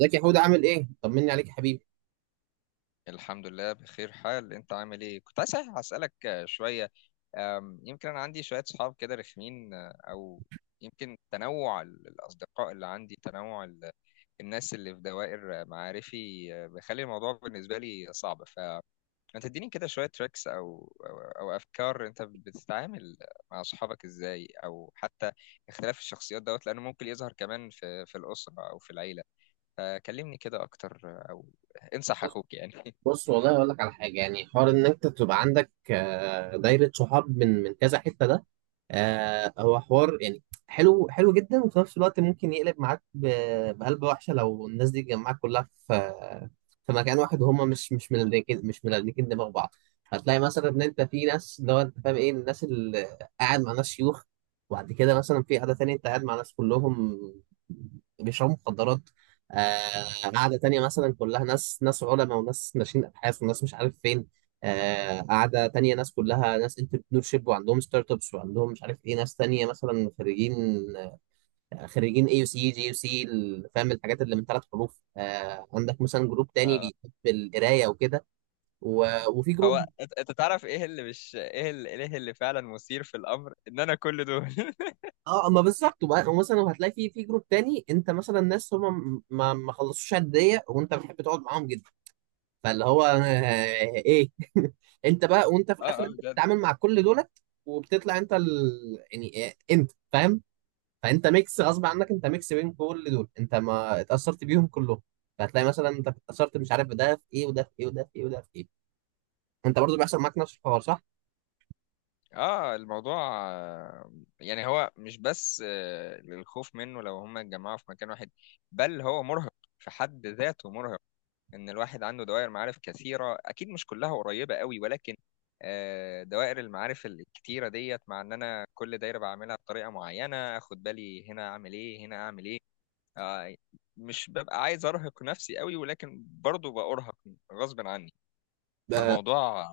ازيك يا حود، عامل ايه؟ طمني عليك يا حبيبي. الحمد لله بخير حال. انت عامل ايه؟ كنت عايز اسالك شويه. يمكن انا عندي شويه صحاب كده رخمين، او يمكن تنوع الاصدقاء اللي عندي، تنوع الناس اللي في دوائر معارفي بيخلي الموضوع بالنسبه لي صعب. فانت تديني كده شويه تريكس او او أو افكار. انت بتتعامل مع صحابك ازاي؟ او حتى اختلاف الشخصيات دوت، لانه ممكن يظهر كمان في الاسره او في العيله. فكلمني كده اكتر او انصح اخوك يعني. بص، والله اقول لك على حاجه، يعني حوار ان انت تبقى عندك دايره صحاب من كذا حته، ده هو حوار يعني حلو حلو جدا، وفي نفس الوقت ممكن يقلب معاك بقلب وحشه لو الناس دي اتجمعت كلها في مكان واحد، وهم مش ملكين دماغ بعض. هتلاقي مثلا ان انت في ناس، اللي هو انت فاهم ايه، الناس اللي قاعد مع ناس شيوخ، وبعد كده مثلا في قعده تانية انت قاعد مع ناس كلهم بيشربوا مخدرات، قعده تانية مثلا كلها ناس علماء وناس ناشئين ابحاث وناس مش عارف فين، قاعدة تانية ناس كلها ناس انتربرنور شيب وعندهم ستارت ابس وعندهم مش عارف ايه، ناس تانية مثلا خريجين، خريجين AUC، GUC. فاهم الحاجات اللي من ثلاث حروف؟ عندك مثلا جروب تاني بيحب القراية وكده، وفي هو جروب. انت تعرف ايه اللي مش، ايه اللي فعلا مثير في الامر، ان انا كل دول. اه، ما بالظبط. ومثلا هتلاقي في في جروب تاني، انت مثلا ناس هم ما خلصوش عديه وانت بتحب تقعد معاهم جدا، فاللي هو ايه انت بقى وانت في اه الاخر اه انت بجد. بتتعامل مع كل دولت، وبتطلع انت يعني إيه، انت فاهم. فانت ميكس غصب عنك، انت ميكس بين كل دول، انت ما اتاثرت بيهم كلهم، فهتلاقي مثلا انت اتاثرت مش عارف بده في ايه وده في ايه وده في ايه وده في ايه. انت برضو بيحصل معاك نفس الحوار، صح؟ اه الموضوع يعني هو مش بس للخوف منه لو هم اتجمعوا في مكان واحد، بل هو مرهق في حد ذاته. مرهق ان الواحد عنده دوائر معارف كثيرة، اكيد مش كلها قريبة قوي، ولكن دوائر المعارف الكتيرة ديت، مع ان انا كل دايرة بعملها بطريقة معينة، اخد بالي هنا اعمل ايه، هنا اعمل ايه. آه، مش ببقى عايز ارهق نفسي قوي، ولكن برضو بأرهق غصب عني. ب- فالموضوع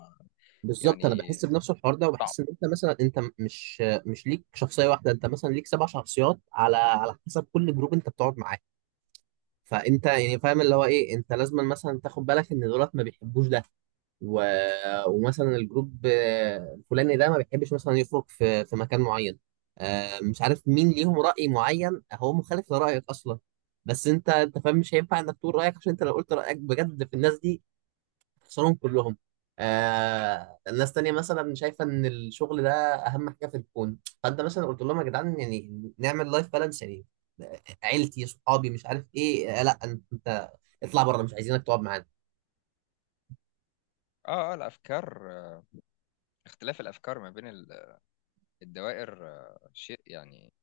بالظبط، انا يعني بحس بنفس الحوار ده، صعب. وبحس ان انت مثلا انت مش ليك شخصيه واحده، انت مثلا ليك سبع شخصيات على حسب كل جروب انت بتقعد معاه. فانت يعني فاهم اللي هو ايه، انت لازم مثلا تاخد بالك ان دولت ما بيحبوش ده، و... ومثلا الجروب الفلاني ده ما بيحبش مثلا يخرج في مكان معين، مش عارف مين ليهم رأي معين هو مخالف لرأيك أصلا. بس أنت فاهم مش هينفع إنك تقول رأيك، عشان أنت لو قلت رأيك بجد في الناس دي خسرهم كلهم. الناس تانية مثلا شايفة إن الشغل ده أهم حاجة في الكون، فأنت مثلا قلت لهم يا جدعان يعني نعمل لايف بالانس يعني، عيلتي صحابي مش عارف إيه، آه لا أنت اطلع بره مش عايزينك تقعد معانا. اه اه الافكار، اختلاف الافكار ما بين الدوائر شيء يعني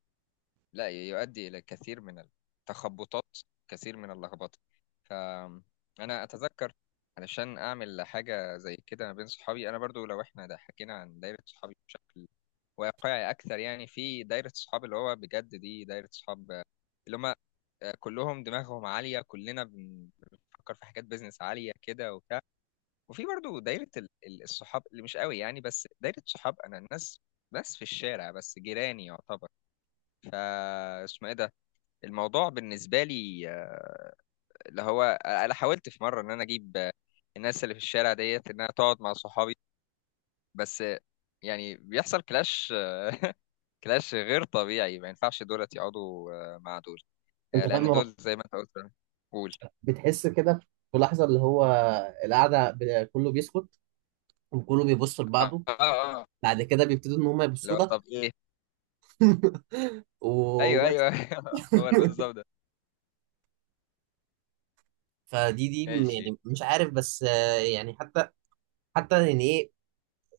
لا يؤدي الى كثير من التخبطات، كثير من اللخبطه. فانا اتذكر علشان اعمل حاجه زي كده ما بين صحابي. انا برضو، لو احنا ده حكينا عن دايره صحابي بشكل واقعي اكثر، يعني في دايره صحاب اللي هو بجد دي دايره صحاب، اللي هم كلهم دماغهم عالية، كلنا بنفكر في حاجات بيزنس عالية كده وبتاع. وفي برضو دايرة الصحاب اللي مش قوي يعني، بس دايرة صحاب أنا، الناس بس في الشارع، بس جيراني يعتبر. فا اسمه ايه ده، الموضوع بالنسبة لي اللي هو، أنا حاولت في مرة إن أنا أجيب الناس اللي في الشارع ديت إنها تقعد مع صحابي. بس يعني بيحصل كلاش كلاش غير طبيعي. ما ينفعش دولت يقعدوا مع دول، أنت فاهم، لأن هو دول زي ما أنت قلت. قول. بتحس كده في لحظة، اللي هو القعدة كله بيسكت وكله بيبص اه لبعضه، اه. آه. بعد كده بيبتدوا إن هم اللي يبصوا هو لك طب ايه. ايوه وبس. ايوه هو اللي بالظبط ده. فدي ماشي. يعني مش عارف، بس يعني حتى يعني ايه،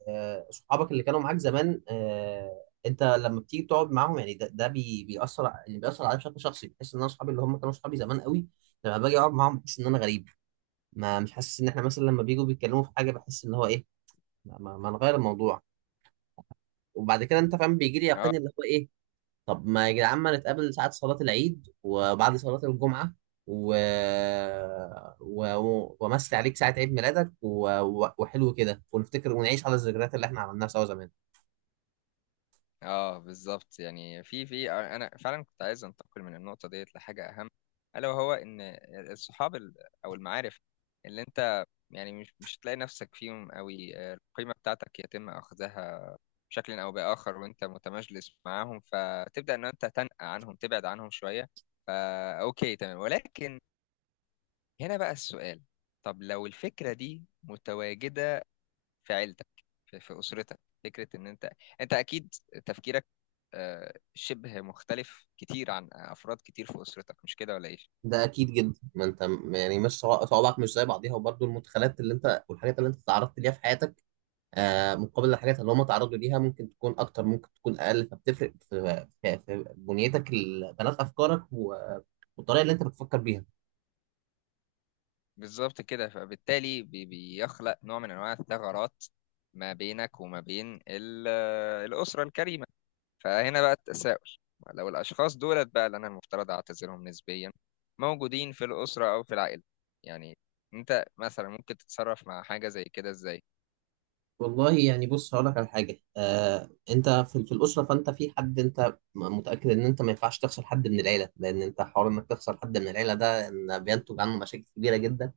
صحابك اللي كانوا معاك زمان، انت لما بتيجي تقعد معاهم يعني ده يعني بيأثر عليا بشكل شخصي، بحس ان انا اصحابي اللي هم كانوا اصحابي زمان قوي لما باجي اقعد معاهم بحس ان انا غريب. ما مش حاسس ان احنا مثلا لما بيجوا بيتكلموا في حاجه، بحس ان هو ايه، ما نغير الموضوع. وبعد كده انت فاهم بيجي لي اه يقين اللي هو ايه، طب ما يا جدعان ما نتقابل ساعه صلاه العيد وبعد صلاه الجمعه، و... وامسي عليك ساعه عيد ميلادك، وحلو كده ونفتكر ونعيش على الذكريات اللي احنا عملناها سوا زمان. اه بالظبط. يعني في انا فعلا كنت عايز انتقل من النقطه ديت لحاجه اهم. الا وهو ان الصحاب او المعارف اللي انت يعني مش هتلاقي نفسك فيهم قوي، القيمه بتاعتك يتم اخذها بشكل او باخر وانت متمجلس معاهم، فتبدا ان انت تنأى عنهم، تبعد عنهم شويه. فا اوكي، تمام. ولكن هنا بقى السؤال، طب لو الفكره دي متواجده في عيلتك، في اسرتك، فكره ان انت، انت اكيد تفكيرك شبه مختلف كتير عن افراد كتير في اسرتك، مش كده ولا ايه؟ ده اكيد جدا، ما انت يعني مش صوابعك مش زي بعضيها، وبرضه المدخلات اللي انت والحاجات اللي انت تعرضت ليها في حياتك مقابل الحاجات اللي هم تعرضوا ليها، ممكن تكون اكتر ممكن تكون اقل، فبتفرق في بنيتك، بنات افكارك والطريقه اللي انت بتفكر بيها. بالظبط كده. فبالتالي بيخلق نوع من انواع الثغرات ما بينك وما بين الاسره الكريمه. فهنا بقى التساؤل، لو الاشخاص دولت بقى اللي انا المفترض اعتذرهم نسبيا موجودين في الاسره او في العائله، يعني انت مثلا ممكن تتصرف مع حاجه زي كده ازاي؟ والله يعني بص هقول لك على حاجه، انت في الاسره، فانت في حد انت متاكد ان انت ما ينفعش تخسر حد من العيله، لان انت حوار انك تخسر حد من العيله ده إن بينتج عنه مشاكل كبيره جدا.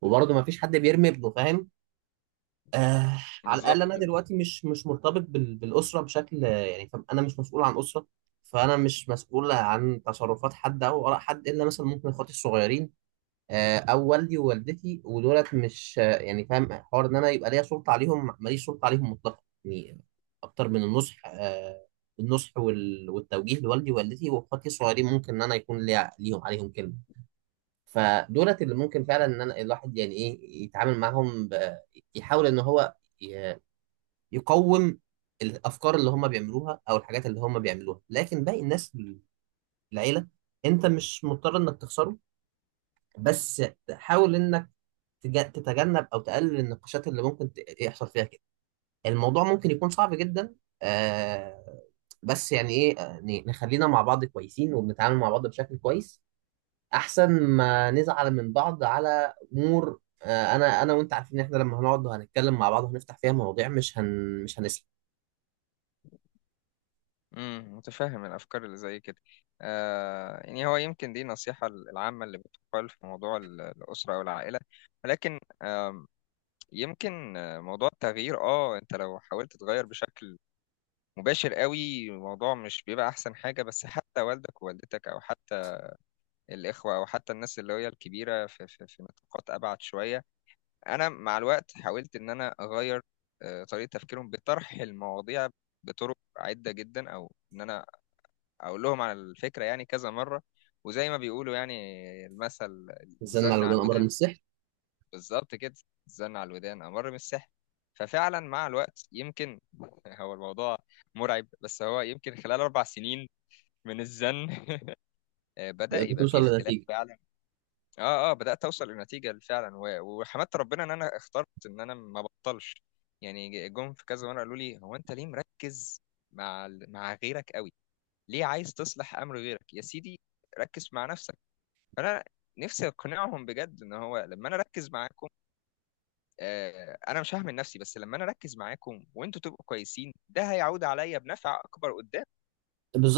وبرضه ما فيش حد بيرمي ابنه، فاهم؟ آه على الاقل بالظبط. انا دلوقتي مش مرتبط بالاسره بشكل، يعني فاهم؟ انا مش مسؤول عن اسره، فانا مش مسؤول عن تصرفات حد او اراء حد، الا مثلا ممكن اخواتي الصغيرين، او والدي ووالدتي، ودولت مش يعني فاهم، حوار ان انا يبقى ليا سلطه عليهم. ماليش سلطه عليهم مطلقا، يعني اكتر من النصح، النصح والتوجيه لوالدي ووالدتي واخواتي الصغيرين ممكن ان انا يكون ليا ليهم عليهم كلمه. فدولت اللي ممكن فعلا ان انا الواحد يعني ايه يتعامل معاهم يحاول ان هو يقوم الافكار اللي هم بيعملوها او الحاجات اللي هم بيعملوها. لكن باقي الناس في العيله انت مش مضطر انك تخسره، بس حاول انك تتجنب او تقلل النقاشات اللي ممكن يحصل فيها كده. الموضوع ممكن يكون صعب جدا، آه بس يعني ايه، نخلينا مع بعض كويسين وبنتعامل مع بعض بشكل كويس، احسن ما نزعل من بعض على امور، انا وانت عارفين ان احنا لما هنقعد وهنتكلم مع بعض وهنفتح فيها مواضيع مش هنسلم. امم، متفهم الافكار اللي زي كده. آه يعني هو يمكن دي النصيحه العامه اللي بتقال في موضوع الاسره او العائله، ولكن يمكن موضوع التغيير، اه انت لو حاولت تغير بشكل مباشر قوي، الموضوع مش بيبقى احسن حاجه. بس حتى والدك ووالدتك، او حتى الاخوه، او حتى الناس اللي هي الكبيره في نطاقات ابعد شويه، انا مع الوقت حاولت ان انا اغير طريقه تفكيرهم بطرح المواضيع بطرق عده جدا، او ان انا اقول لهم على الفكره يعني كذا مره. وزي ما بيقولوا يعني المثل، نزلنا على الزن على ودان، امر الودان. النصيحة. بالظبط كده، الزن على الودان امر من السحر. ففعلا مع الوقت يمكن هو الموضوع مرعب، بس هو يمكن خلال اربع سنين من الزن بدأ يبقى فيه بتوصل اختلاف لنتيجه. فعلا. اه اه بدأت اوصل لنتيجة فعلا، وحمدت ربنا ان انا اخترت ان انا ما بطلش. يعني جم في كذا مره قالوا لي هو انت ليه مركز مع مع غيرك قوي، ليه عايز تصلح امر غيرك يا سيدي، ركز مع نفسك. فانا نفسي اقنعهم بجد ان هو لما انا اركز معاكم، آه انا مش هعمل نفسي بس، لما انا اركز معاكم وانتوا تبقوا كويسين، ده هيعود عليا بنفع اكبر قدام.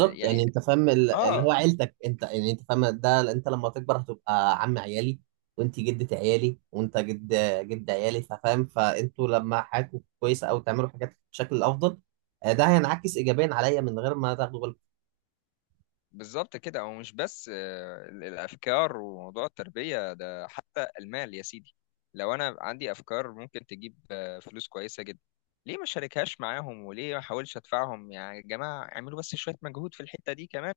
يعني يعني انت فاهم اللي هو اه. عيلتك، انت يعني انت فاهم ده، انت لما تكبر هتبقى عم عيالي، وانت جدة عيالي، وانت جد عيالي، فاهم؟ فانتوا لما حياتكم كويسه او تعملوا حاجات بشكل افضل، ده هينعكس ايجابيا عليا من غير ما تاخدوا بالكم. بالظبط كده. هو مش بس آه الافكار وموضوع التربية، ده حتى المال يا سيدي. لو انا عندي افكار ممكن تجيب فلوس كويسة جدا، ليه ما شاركهاش معاهم؟ وليه ما احاولش ادفعهم يعني، يا جماعة اعملوا بس شوية مجهود في الحتة دي كمان،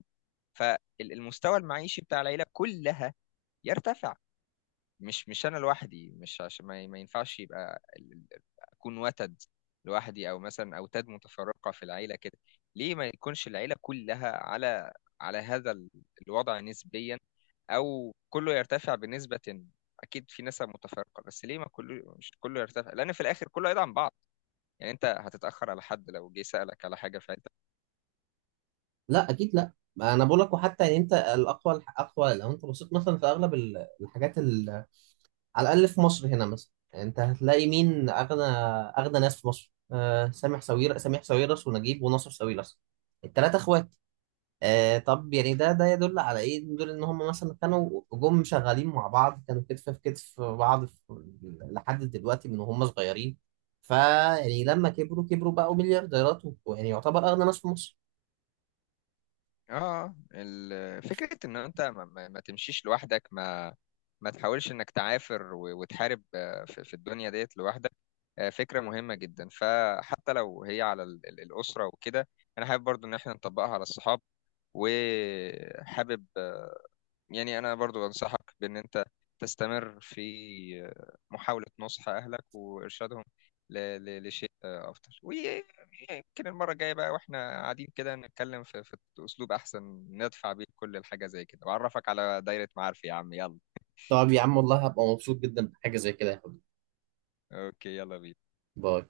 فالمستوى المعيشي بتاع العيلة كلها يرتفع. مش أنا لوحدي، مش عشان ما ينفعش يبقى أكون وتد لوحدي، أو مثلا أوتاد متفرقة في العيلة كده. ليه ما يكونش العيلة كلها على على هذا الوضع نسبيا، أو كله يرتفع بنسبة، أكيد في نسب متفرقة، بس ليه ما كله، مش كله يرتفع؟ لأن في الآخر كله هيدعم بعض. يعني أنت هتتأخر على حد لو جه سألك على حاجة في. لا اكيد لا، ما انا بقول لك. وحتى يعني انت الاقوى، الاقوى لو انت بصيت مثلا في اغلب الحاجات على الأقل في مصر هنا مثلا. يعني أنت هتلاقي مين أغنى ناس في مصر سامح سويرس ونجيب وناصر سويرس، التلاتة إخوات. طب يعني ده يدل على إيه؟ يدل إن هم مثلا كانوا جم شغالين مع بعض، كانوا كتف في كتف في بعض لحد دلوقتي من وهم صغيرين. فيعني لما كبروا، كبروا بقوا مليارديرات، ويعني يعتبر أغنى ناس في مصر. اه فكرة ان انت ما تمشيش لوحدك، ما ما تحاولش انك تعافر وتحارب في الدنيا ديت لوحدك، فكرة مهمة جدا. فحتى لو هي على الأسرة وكده، انا حابب برضو ان احنا نطبقها على الصحاب. وحابب يعني أنا برضو أنصحك بإن أنت تستمر في محاولة نصح أهلك وإرشادهم ل- لشيء أفضل. ويمكن المرة الجاية بقى وإحنا قاعدين كده نتكلم في أسلوب أحسن ندفع بيه كل الحاجة زي كده، وأعرفك على دايرة معارفي يا عم، يلا. طب يا عم والله هبقى مبسوط جدا بحاجة زي كده يا حبيبي. أوكي يلا بينا. باي.